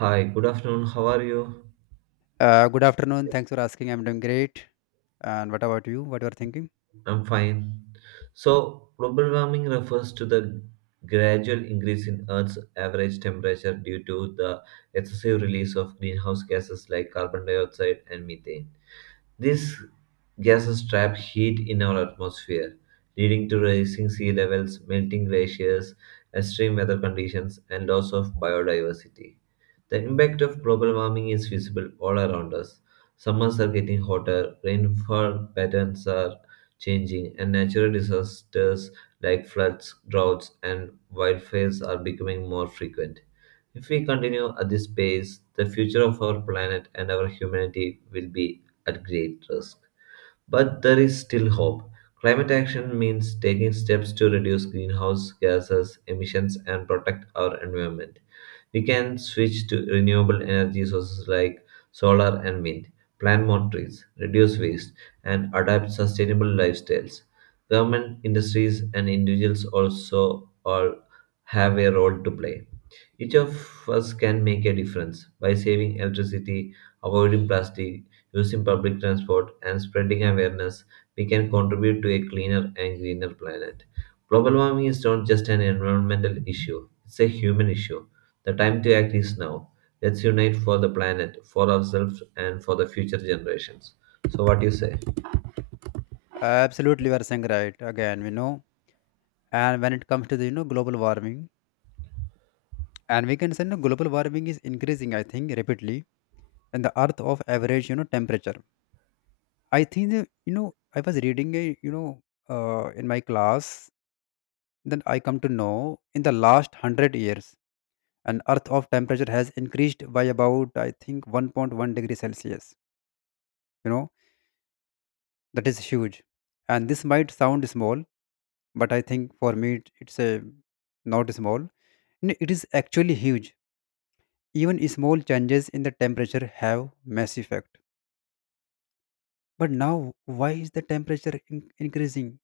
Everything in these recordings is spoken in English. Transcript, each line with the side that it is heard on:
right: Hi, good afternoon. How are you?
left: Good afternoon. Thanks for asking. I'm doing great. And what about you? What you are thinking?
right: I'm fine. So, global warming refers to the gradual increase in Earth's average temperature due to the excessive release of greenhouse gases like carbon dioxide and methane. These gases trap heat in our atmosphere, leading to rising sea levels, melting glaciers, extreme weather conditions, and loss of biodiversity. The impact of global warming is visible all around us. Summers are getting hotter, rainfall patterns are changing, and natural disasters like floods, droughts, and wildfires are becoming more frequent. If we continue at this pace, the future of our planet and our humanity will be at great risk. But there is still hope. Climate action means taking steps to reduce greenhouse gases emissions and protect our environment. We can switch to renewable energy sources like solar and wind, plant more trees, reduce waste, and adapt sustainable lifestyles. Government, industries, and individuals also all have a role to play. Each of us can make a difference by saving electricity, avoiding plastic, using public transport, and spreading awareness. We can contribute to a cleaner and greener planet. Global warming is not just an environmental issue, it's a human issue. The time to act is now. Let's unite for the planet, for ourselves, and for the future generations. So, what do you say?
left: Absolutely, you are saying right. Again, we know. And when it comes to the global warming, and we can say, global warming is increasing. I think rapidly, and the Earth of average temperature. I think that, I was reading a in my class. Then I come to know, in the last 100 years, an Earth of temperature has increased by about, I think, 1.1-degree Celsius. You know that is huge, and this might sound small, but I think for me it's a not small. No, it is actually huge. Even small changes in the temperature have mass effect. But now, why is the temperature increasing?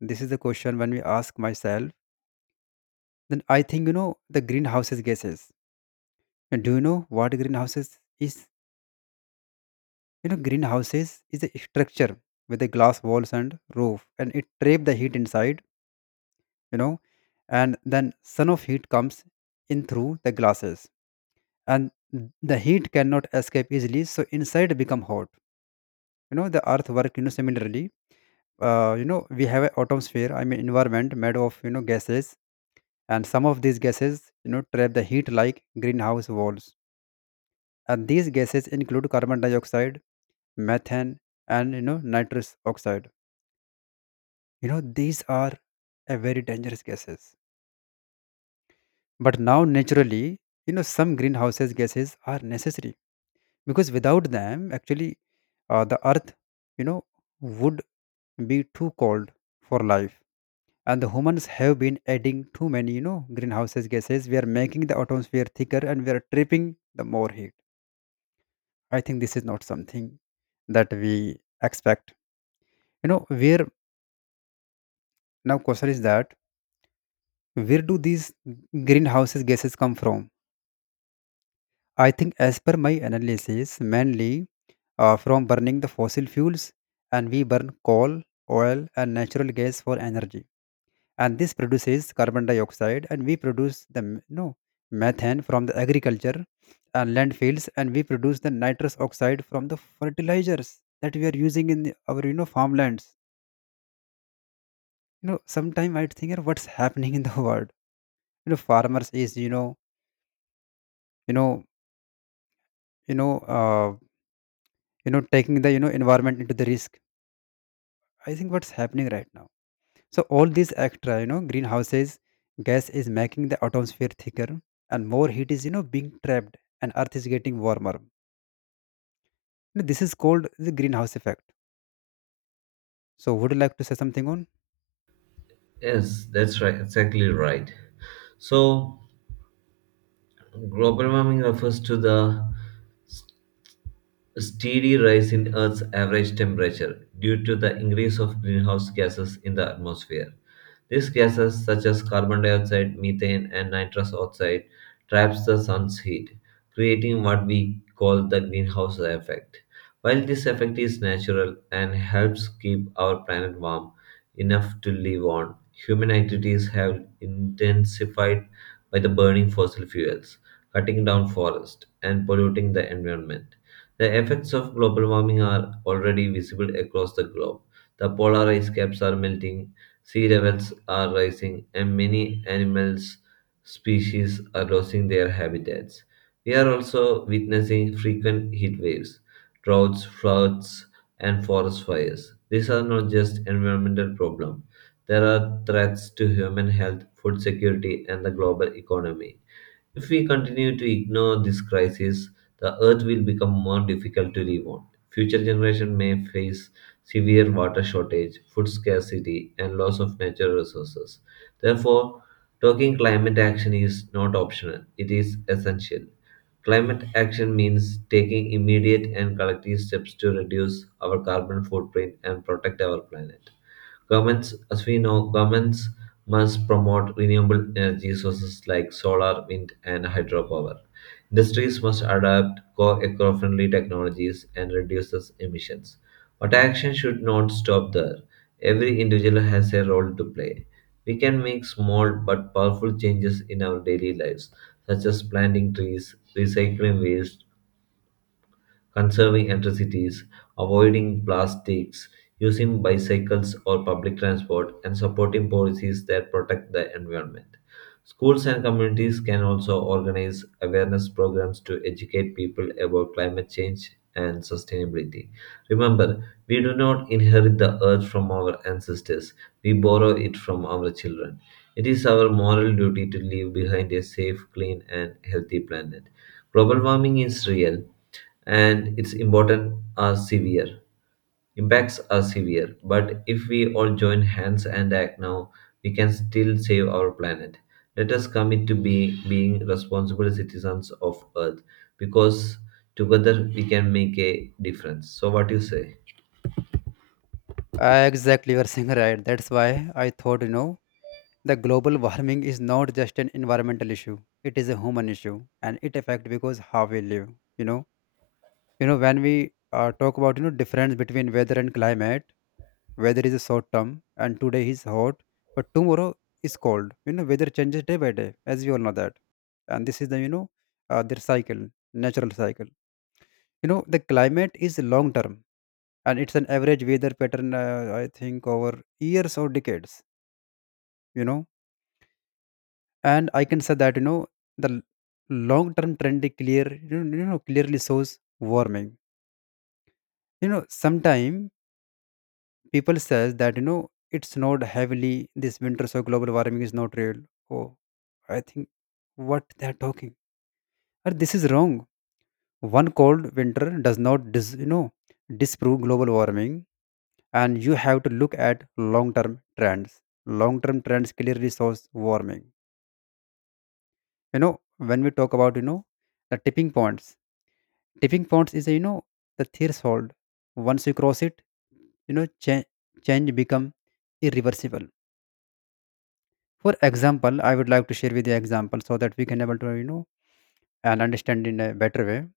left: This is the question when we ask myself. Then I think, the greenhouses gases. And do you know what greenhouses is? Greenhouses is a structure with a glass walls and roof, and it trap the heat inside you know and then sun of heat comes in through the glasses, and the heat cannot escape easily, so inside become hot. The earth work similarly. We have an atmosphere, I mean environment made of gases. And some of these gases trap the heat like greenhouse walls. And these gases include carbon dioxide, methane, and nitrous oxide. These are a very dangerous gases. But now, naturally, some greenhouses gases are necessary, because without them actually, the earth you know would be too cold for life. And the humans have been adding too many greenhouses gases. We are making the atmosphere thicker, and we are tripping the more heat. I think this is not something that we expect, where now question is that, where do these greenhouses gases come from? I think, as per my analysis, mainly from burning the fossil fuels, and we burn coal, oil, and natural gas for energy. And this produces carbon dioxide, and we produce the no, methane from the agriculture and landfills, and we produce the nitrous oxide from the fertilizers that we are using in our farmlands. Sometimes I think, "Yeah, what's happening in the world? Farmers is you know you know uh, taking the environment into the risk. I think what's happening right now." So all these extra, greenhouses gas is making the atmosphere thicker, and more heat is, being trapped, and earth is getting warmer. This is called the greenhouse effect. So would you like to say something on?
right: Yes, that's right, exactly right. So, global warming refers to the a steady rise in Earth's average temperature due to the increase of greenhouse gases in the atmosphere. These gases, such as carbon dioxide, methane, and nitrous oxide, traps the sun's heat, creating what we call the greenhouse effect. While this effect is natural and helps keep our planet warm enough to live on, human activities have intensified by the burning fossil fuels, cutting down forests, and polluting the environment. The effects of global warming are already visible across the globe. The polar ice caps are melting, sea levels are rising, and many animals species are losing their habitats. We are also witnessing frequent heat waves, droughts, floods, and forest fires. These are not just environmental problems. There are threats to human health, food security, and the global economy. If we continue to ignore this crisis, the earth will become more difficult to live on. Future generations may face severe water shortage, food scarcity, and loss of natural resources. Therefore, talking climate action is not optional, it is essential. Climate action means taking immediate and collective steps to reduce our carbon footprint and protect our planet. Governments, as we know, governments must promote renewable energy sources like solar, wind, and hydropower. Industries must adapt co eco friendly technologies and reduce these emissions. But action should not stop there. Every individual has a role to play. We can make small but powerful changes in our daily lives, such as planting trees, recycling waste, conserving electricity, avoiding plastics, using bicycles or public transport, and supporting policies that protect the environment. Schools and communities can also organize awareness programs to educate people about climate change and sustainability. Remember, we do not inherit the earth from our ancestors, we borrow it from our children. It is our moral duty to leave behind a safe, clean, and healthy planet. Global warming is real, and its important are severe. Impacts are severe, but if we all join hands and act now, we can still save our planet. Let us commit to being responsible citizens of Earth because together we can make a difference. So, what do you say?
left: Exactly, you are saying right. That's why I thought, the global warming is not just an environmental issue. It is a human issue, and it affects because how we live, you know. When we talk about, difference between weather and climate, weather is a short term, and today is hot but tomorrow is cold. Weather changes day by day, as you all know that. And this is the their cycle, natural cycle. The climate is long term, and it's an average weather pattern, I think, over years or decades you know and I can say that, the long term trend is clear. Clearly shows warming. Sometimes people says that, it's not heavily this winter, so global warming is not real. Oh, I think what they're talking. Or this is wrong. One cold winter does not disprove global warming, and you have to look at long-term trends. Long-term trends clearly shows warming. When we talk about, the tipping points. Tipping points is, the threshold. Once you cross it, you know cha- change become irreversible. For example, I would like to share with you example, so that we can able to and understand in a better way.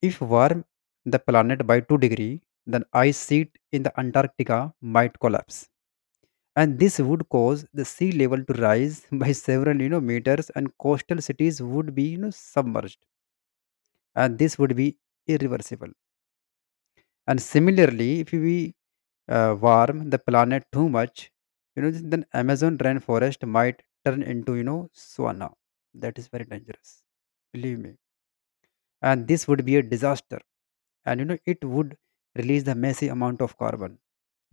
left: If warm the planet by 2 degree, then ice sheet in the Antarctica might collapse. And this would cause the sea level to rise by several, meters, and coastal cities would be, submerged. And this would be irreversible. And similarly, if we warm the planet too much, then Amazon rainforest might turn into, sauna. That is very dangerous. Believe me. And this would be a disaster, and it would release the massive amount of carbon,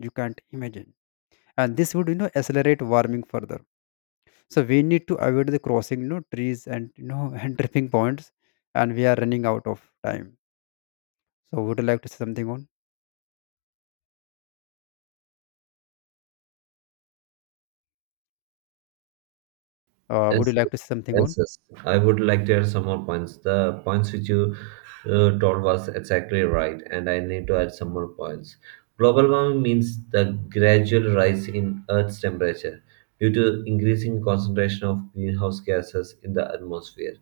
left: you can't imagine. And this would accelerate warming further. So we need to avoid the crossing, trees and and tripping points. And we are running out of time. So would you like to say something on? Would
right: Yes,
left: you like
right: yes,
left: to say something on?
right: yes. Yes. I would like to add some more points. The points which you told was exactly right, and I need to add some more points. Global warming means the gradual rise in Earth's temperature due to increasing concentration of greenhouse gases in the atmosphere.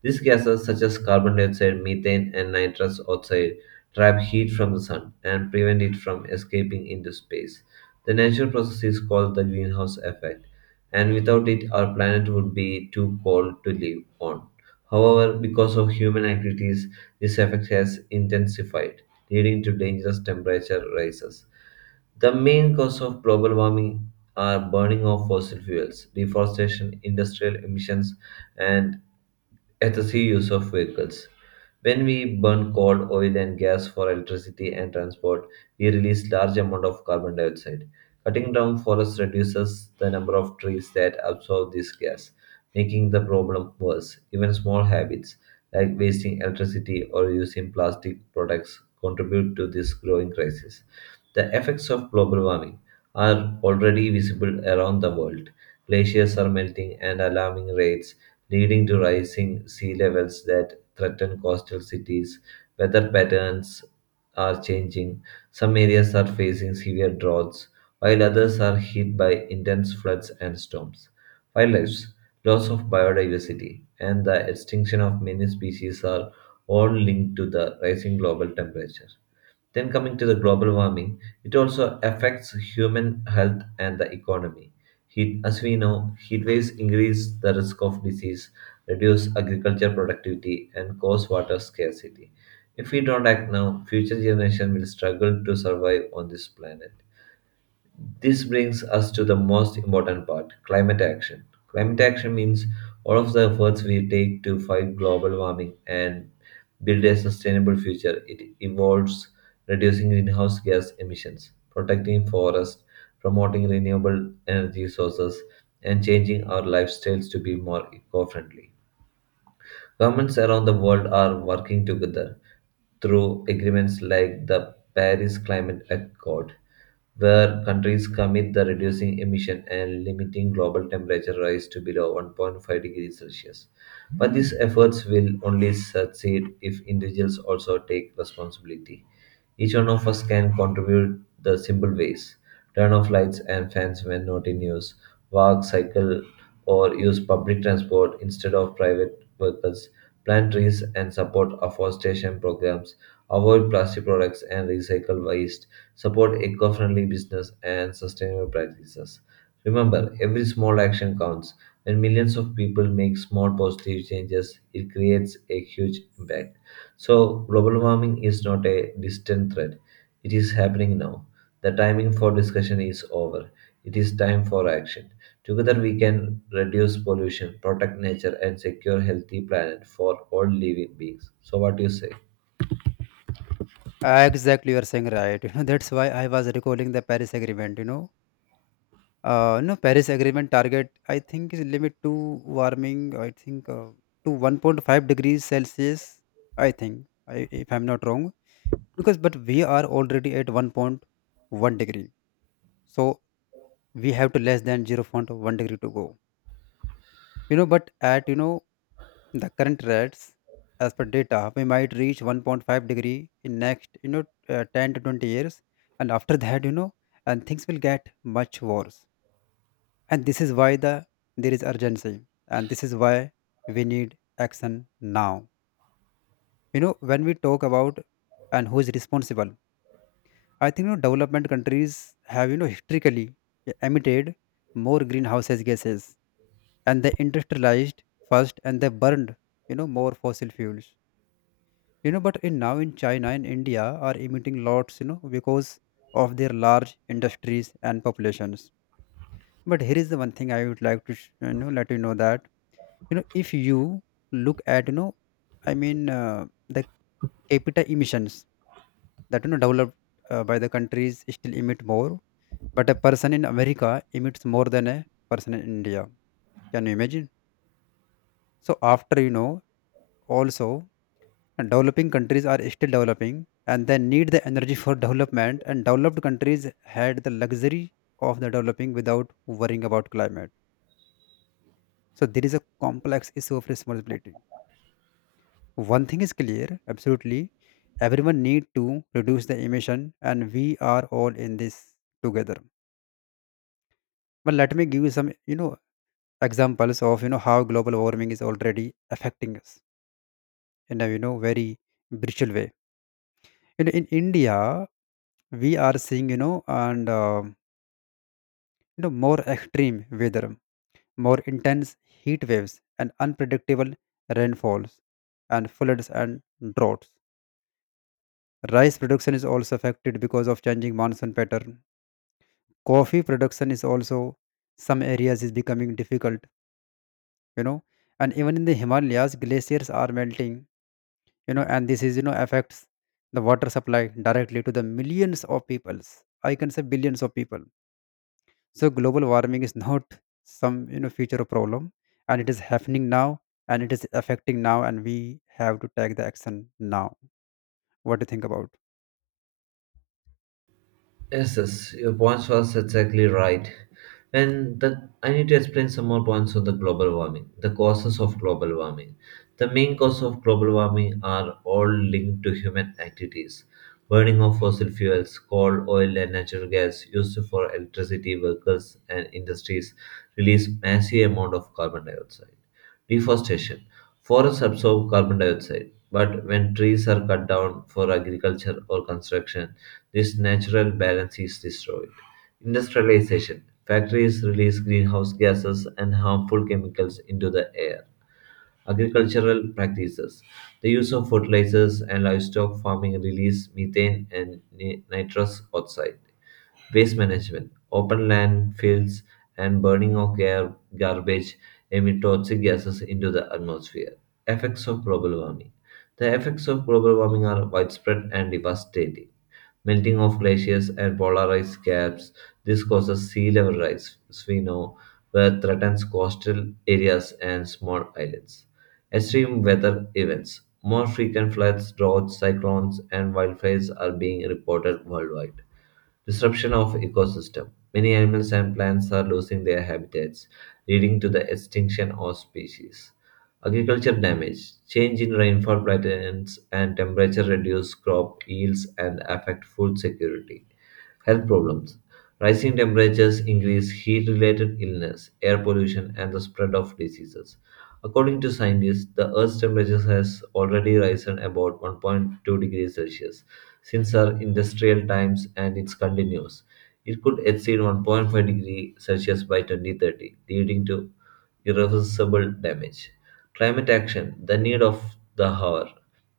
right: These gases, such as carbon dioxide, methane, and nitrous oxide, trap heat from the sun and prevent it from escaping into space. The natural process is called the greenhouse effect and without it, our planet would be too cold to live on. However, because of human activities, this effect has intensified, leading to dangerous temperature rises. The main cause of global warming are burning of fossil fuels, deforestation, industrial emissions, and efficiency use of vehicles. When we burn coal, oil, and gas for electricity and transport, we release large amount of carbon dioxide. Cutting down forests reduces the number of trees that absorb this gas, making the problem worse. Even small habits like wasting electricity or using plastic products contribute to this growing crisis. The effects of global warming are already visible around the world. Glaciers are melting and alarming rates leading to rising sea levels that threaten coastal cities. Weather patterns are changing. Some areas are facing severe droughts, while others are hit by intense floods and storms. Wildlife, loss of biodiversity, and the extinction of many species are all linked to the rising global temperature. Then, coming to the global warming, it also affects human health and the economy. Heat, as we know, heat waves increase the risk of disease, reduce agriculture productivity, and cause water scarcity. If we don't act now, future generations will struggle to survive on this planet. This brings us to the most important part climate action. Climate action means all of the efforts we take to fight global warming and build a sustainable future. It involves reducing greenhouse gas emissions, protecting forests, promoting renewable energy sources, and changing our lifestyles to be more eco friendly. Governments around the world are working together through agreements like the Paris Climate Accord, where countries commit to reducing emission and limiting global temperature rise to below 1.5 degrees Celsius. But these efforts will only succeed if individuals also take responsibility. Each one of us can contribute the simple ways. Turn off lights and fans when not in use. Walk, cycle, or use public transport instead of private vehicles, plant trees and support afforestation programs, avoid plastic products and recycle waste, support eco friendly business and sustainable practices. Remember, every small action counts. When millions of people make small positive changes, it creates a huge impact. So, global warming is not a distant threat, it is happening now. The timing for discussion is over. It is time for action. Together we can reduce pollution, protect nature, and secure healthy planet for all living beings. So what do you say?
left: Exactly, you are saying right. That's why I was recalling the Paris Agreement. No, Paris Agreement target, I think, is limit to warming, I think, to 1.5 degrees Celsius, I think, if I'm not wrong. Because, but we are already at 1.1 degree. So we have to less than zero point 0.1 degree to go. But at, the current rates, as per data, we might reach 1.5 degree in next, 10 to 20 years. And after that, and things will get much worse. And this is why there is urgency. And this is why we need action now. When we talk about, and who is responsible? I think, development countries have historically emitted more greenhouse gases, and they industrialized first, and they burned more fossil fuels. But in, now in China and India are emitting lots, because of their large industries and populations. But here is the one thing I would like to let you know that, if you look at, I mean, the capita emissions, that, developed by the countries, still emit more. But a person in America emits more than a person in India. Can you imagine? So after, also, and developing countries are still developing, and they need the energy for development. And developed countries had the luxury of the developing without worrying about climate. So there is a complex issue of responsibility. One thing is clear, absolutely. Everyone need to reduce the emission, and we are all in this together. But let me give you some, examples of, how global warming is already affecting us in a, very brutal way. In India, we are seeing, more extreme weather, more intense heat waves, and unpredictable rainfalls, and floods, and droughts. Rice production is also affected because of changing monsoon pattern. Coffee production is also, some areas is becoming difficult you know and even in the Himalayas, glaciers are melting. And this is, affects the water supply directly to the millions of peoples. I can say billions of people. So global warming is not some future problem. And it is happening now, and it is affecting now. And we have to take the action now. What do you think about?
right: Yes, yes, your points was exactly right. And the I need to explain some more points on the global warming, the causes of global warming. The main cause of global warming are all linked to human activities. Burning of fossil fuels, coal, oil, and natural gas used for electricity, vehicles, and industries release massive amount of carbon dioxide. Deforestation. Forests absorb carbon dioxide, but when trees are cut down for agriculture or construction, this natural balance is destroyed. Industrialization. Factories release greenhouse gases and harmful chemicals into the air. Agricultural practices. The use of fertilizers and livestock farming release methane and nitrous oxide. Waste management, open landfills, and burning of garbage emit toxic gases into the atmosphere. Effects of global warming. The effects of global warming are widespread and devastating. Melting of glaciers and polar ice caps. This causes sea level rise, as we know, where threatens coastal areas and small islands. Extreme weather events. More frequent floods, droughts, cyclones, and wildfires are being reported worldwide. Disruption of ecosystem. Many animals and plants are losing their habitats, leading to the extinction of species. Agriculture damage. Change in rainfall patterns and temperature reduce crop yields and affect food security. Health problems. Rising temperatures increase heat related illness, air pollution, and the spread of diseases. According to scientists, the Earth's temperature has already risen about 1.2 degrees Celsius, since our industrial times and it continues. It could exceed 1.5-degree Celsius by 2030, leading to irreversible damage. Climate action, the need of the hour.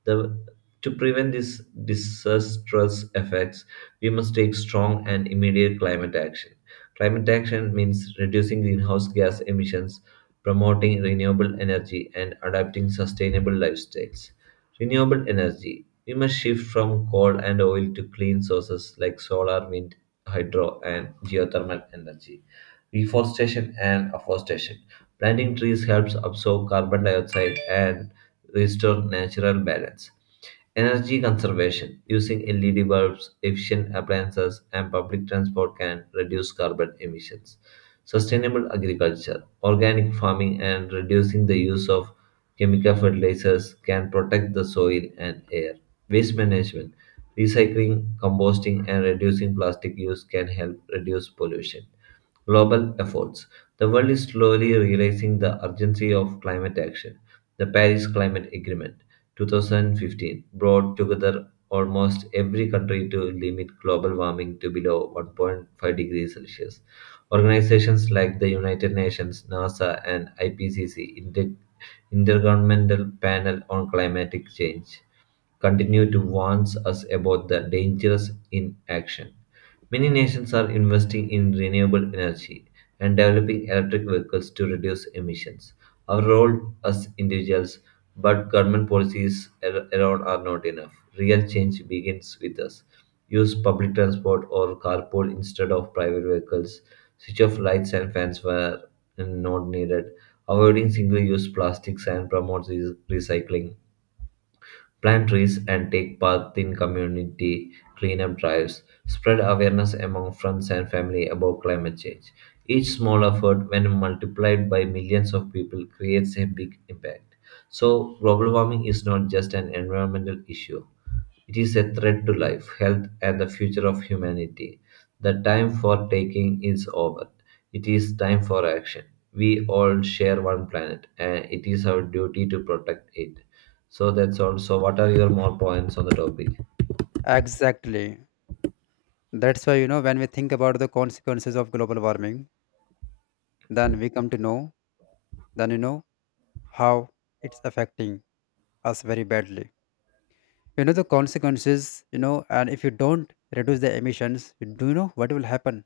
right: The, to prevent these disastrous effects, we must take strong and immediate climate action. Climate action means reducing greenhouse gas emissions, promoting renewable energy, and adopting sustainable lifestyles. Renewable energy. We must shift from coal and oil to clean sources like solar, wind, hydro, and geothermal energy. Reforestation and afforestation. Planting trees helps absorb carbon dioxide and restore natural balance. Energy conservation using LED bulbs, efficient appliances, and public transport can reduce carbon emissions. Sustainable agriculture, organic farming, and reducing the use of chemical fertilizers can protect the soil and air. Waste management, recycling, composting, and reducing plastic use can help reduce pollution. Global efforts. The world is slowly realizing the urgency of climate action. The Paris Climate Agreement 2015 brought together almost every country to limit global warming to below 1.5 degrees Celsius. Organizations like the United Nations, NASA, and IPCC, Intergovernmental Panel on Climatic Change, continue to warn us about the dangers in action. Many nations are investing in renewable energy and developing electric vehicles to reduce emissions. Our role as individuals, but government policies around are not enough. Real change begins with us. Use public transport or carpool instead of private vehicles. Switch off lights and fans where not needed. Avoiding single use plastics and promote recycling, plant trees, and take part in community cleanup drives, spread awareness among friends and family about climate change. Each small effort, when multiplied by millions of people, creates a big impact. So, global warming is not just an environmental issue. It is a threat to life, health, and the future of humanity. The time for taking is over. It is time for action. We all share one planet, and it is our duty to protect it. So that's all. So what are your more points on the topic?
left: Exactly. That's why, when we think about the consequences of global warming, then we come to know, then, how it's affecting us very badly. The consequences, and if you don't reduce the emissions, you do you know what will happen?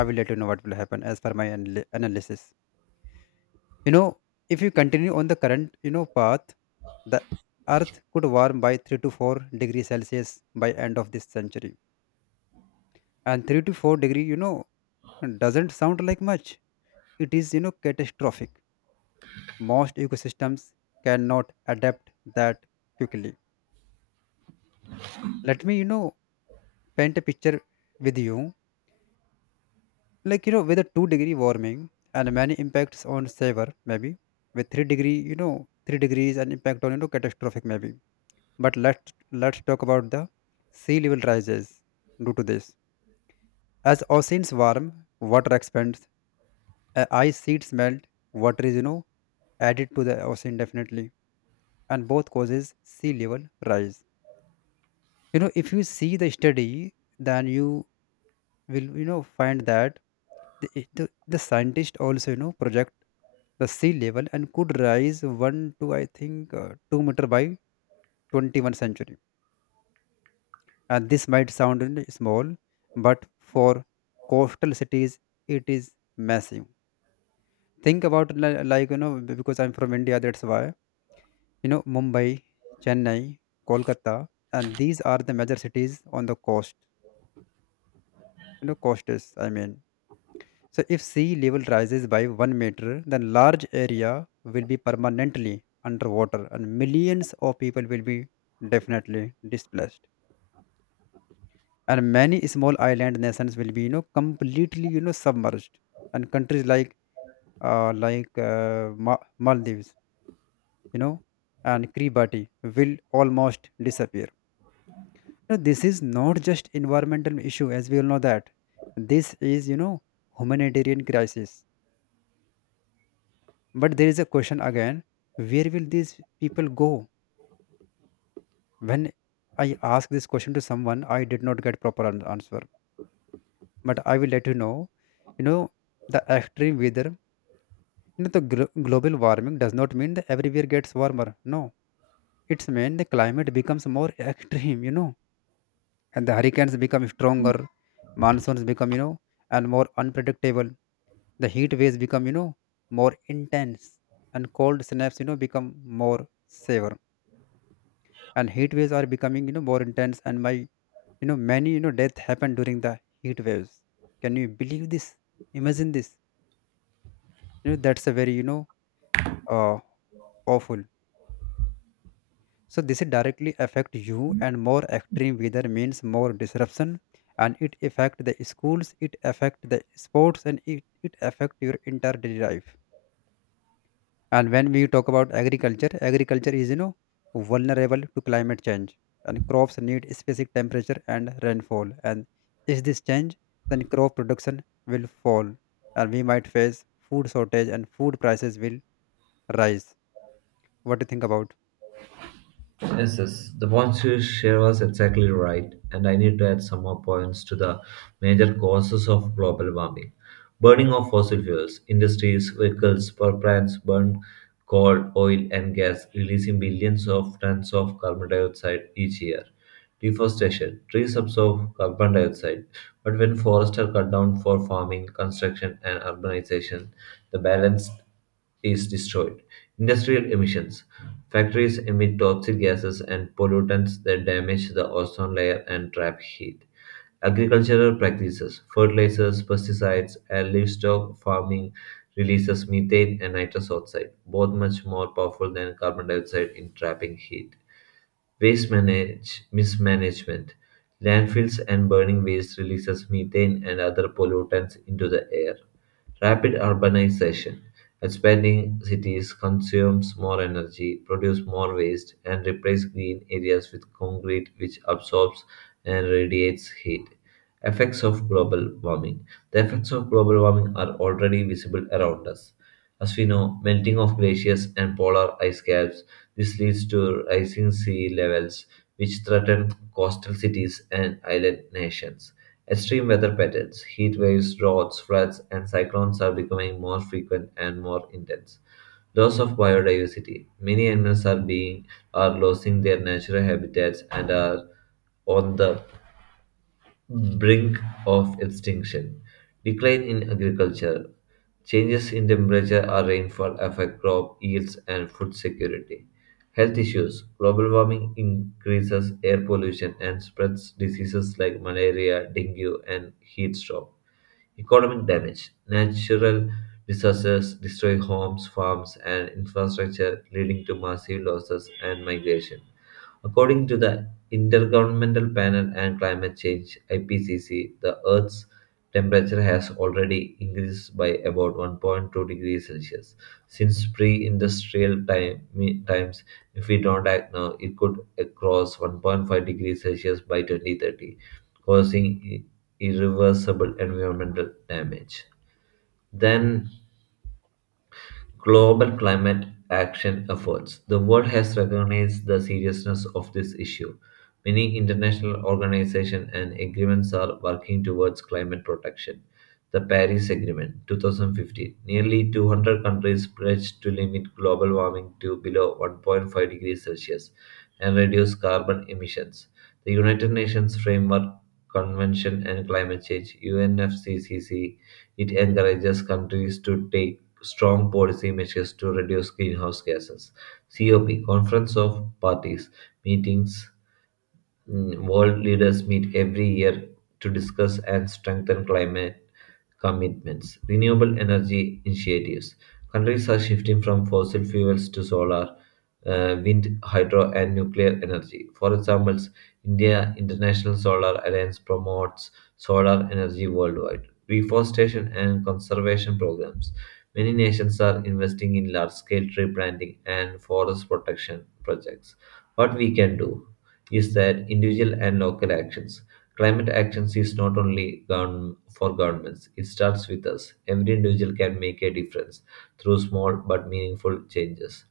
left: I will let you know what will happen as per my analysis you know if you continue on the current path, the earth could warm by 3 to 4 degree Celsius by end of this century. And 3 to 4 degree, doesn't sound like much. It is, catastrophic. Most ecosystems cannot adapt that quickly. Let me paint a picture with you, like, with a 2 degree warming, and many impacts on savor, maybe, with 3 degree, 3 degrees, and impact on catastrophic maybe. But let's talk about the sea level rises due to this. As oceans warm, water expands, ice sheets melt, water is added to the ocean definitely, and both causes sea level rise. If you see the study, then you will find that the scientist also project the sea level, and could rise 1 to I think 2-meter by 21st century. And this might sound, small, but for coastal cities it is massive. Think about like, because I'm from India, that's why, Mumbai, Chennai, Kolkata, and these are the major cities on the coast. Costs, I mean. So if sea level rises by 1 meter, then large area will be permanently underwater, and millions of people will be definitely displaced. And many small island nations will be completely submerged. And countries like Maldives, you know and Kiribati will almost disappear. Now this is not just environmental issue, as we all know that. This is, humanitarian crisis. But there is a question again, where will these people go? When I ask this question to someone, I did not get proper answer. But I will let you know, you know, the extreme weather, the global warming does not mean that everywhere gets warmer. No, it's mean the climate becomes more extreme, and the hurricanes become stronger, monsoons become, and more unpredictable. The heat waves become, more intense, and cold snaps, become more severe. And heat waves are becoming more intense, and my many death happen during the heat waves. Can you believe this? Imagine this. That's a very, uh, awful. So this directly affect you, and more extreme weather means more disruption. And it affect the schools, it affect the sports, and it affect your entire daily life. And when we talk about agriculture, agriculture is vulnerable to climate change, and crops need specific temperature and rainfall. And if this change, then crop production will fall, and we might face food shortage, and food prices will rise. What do you think about?
right: Yes, yes. The points you share was exactly right, and I need to add some more points to the major causes of global warming. Burning of fossil fuels, industries, vehicles, power plants burn coal, oil, and gas, releasing billions of tons of carbon dioxide each year. Deforestation, trees absorb carbon dioxide, but when forests are cut down for farming, construction, and urbanization, the balance is destroyed. Industrial emissions. Factories emit toxic gases and pollutants that damage the ozone layer and trap heat. Agricultural practices, fertilizers, pesticides, and livestock farming releases methane and nitrous oxide, both much more powerful than carbon dioxide in trapping heat. Waste mismanagement. Landfills and burning waste releases methane and other pollutants into the air. Rapid urbanization. Expanding cities consumes more energy, produce more waste, and replace green areas with concrete, which absorbs and radiates heat. Effects of global warming. The effects of global warming are already visible around us. As we know, melting of glaciers and polar ice caps. This leads to rising sea levels, which threaten coastal cities and island nations. Extreme weather patterns, heat waves, droughts, floods, and cyclones are becoming more frequent and more intense. Loss of biodiversity. Many animals are being are losing their natural habitats and are on the brink of extinction. Decline in agriculture, changes in temperature or rainfall affect crop yields and food security. Health issues, global warming increases air pollution and spreads diseases like malaria, dengue, and heat stroke. Economic damage, natural disasters destroy homes, farms, and infrastructure, leading to massive losses and migration. According to the Intergovernmental Panel on Climate Change (IPCC), the Earth's temperature has already increased by about 1.2 degrees Celsius since times. If we don't act now, it could cross 1.5 degrees Celsius by 2030, causing i- irreversible environmental damage. Then global climate action efforts. The world has recognized the seriousness of this issue. Many international organizations and agreements are working towards climate protection. The Paris Agreement 2015. Nearly 200 countries pledged to limit global warming to below 1.5 degrees Celsius and reduce carbon emissions. The United Nations Framework Convention on Climate Change, UNFCCC, it encourages countries to take strong policy measures to reduce greenhouse gases. COP, Conference of Parties meetings. World leaders meet every year to discuss and strengthen climate commitments. Renewable energy initiatives. Countries are shifting from fossil fuels to solar, wind, hydro, and nuclear energy. For examples, India International Solar Alliance promotes solar energy worldwide. Reforestation and conservation programs. Many nations are investing in large scale tree planting and forest protection projects. What we can do? Is that individual and local actions. Climate actions is not only for governments, it starts with us. Every individual can make a difference through small but meaningful changes.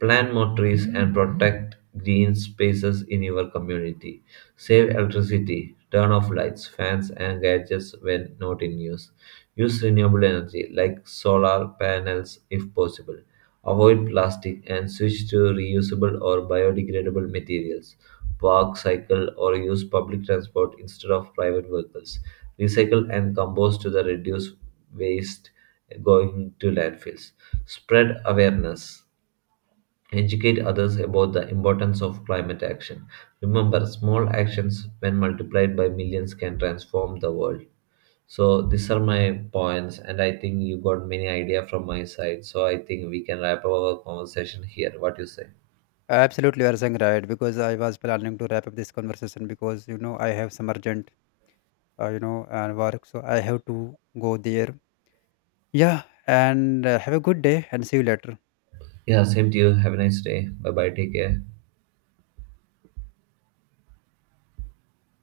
right: Plant more trees and protect green spaces in your community. Save electricity, turn off lights, fans, and gadgets when not in use. Use renewable energy like solar panels if possible. Avoid plastic and switch to reusable or biodegradable materials. Walk, cycle, or use public transport instead of private vehicles. Recycle and compost to the reduce waste going to landfills. Spread awareness. Educate others about the importance of climate action. Remember, small actions, when multiplied by millions, can transform the world. So these are my points, and I think you got many idea from my side. So I think we can wrap up our conversation here. What you say?
left: Absolutely, you are saying right, because I was planning to wrap up this conversation because, I have some urgent and work, so I have to go there. Yeah, and have a good day and see you later.
right: Yeah, same to you. Have a nice day. Bye bye. Take care.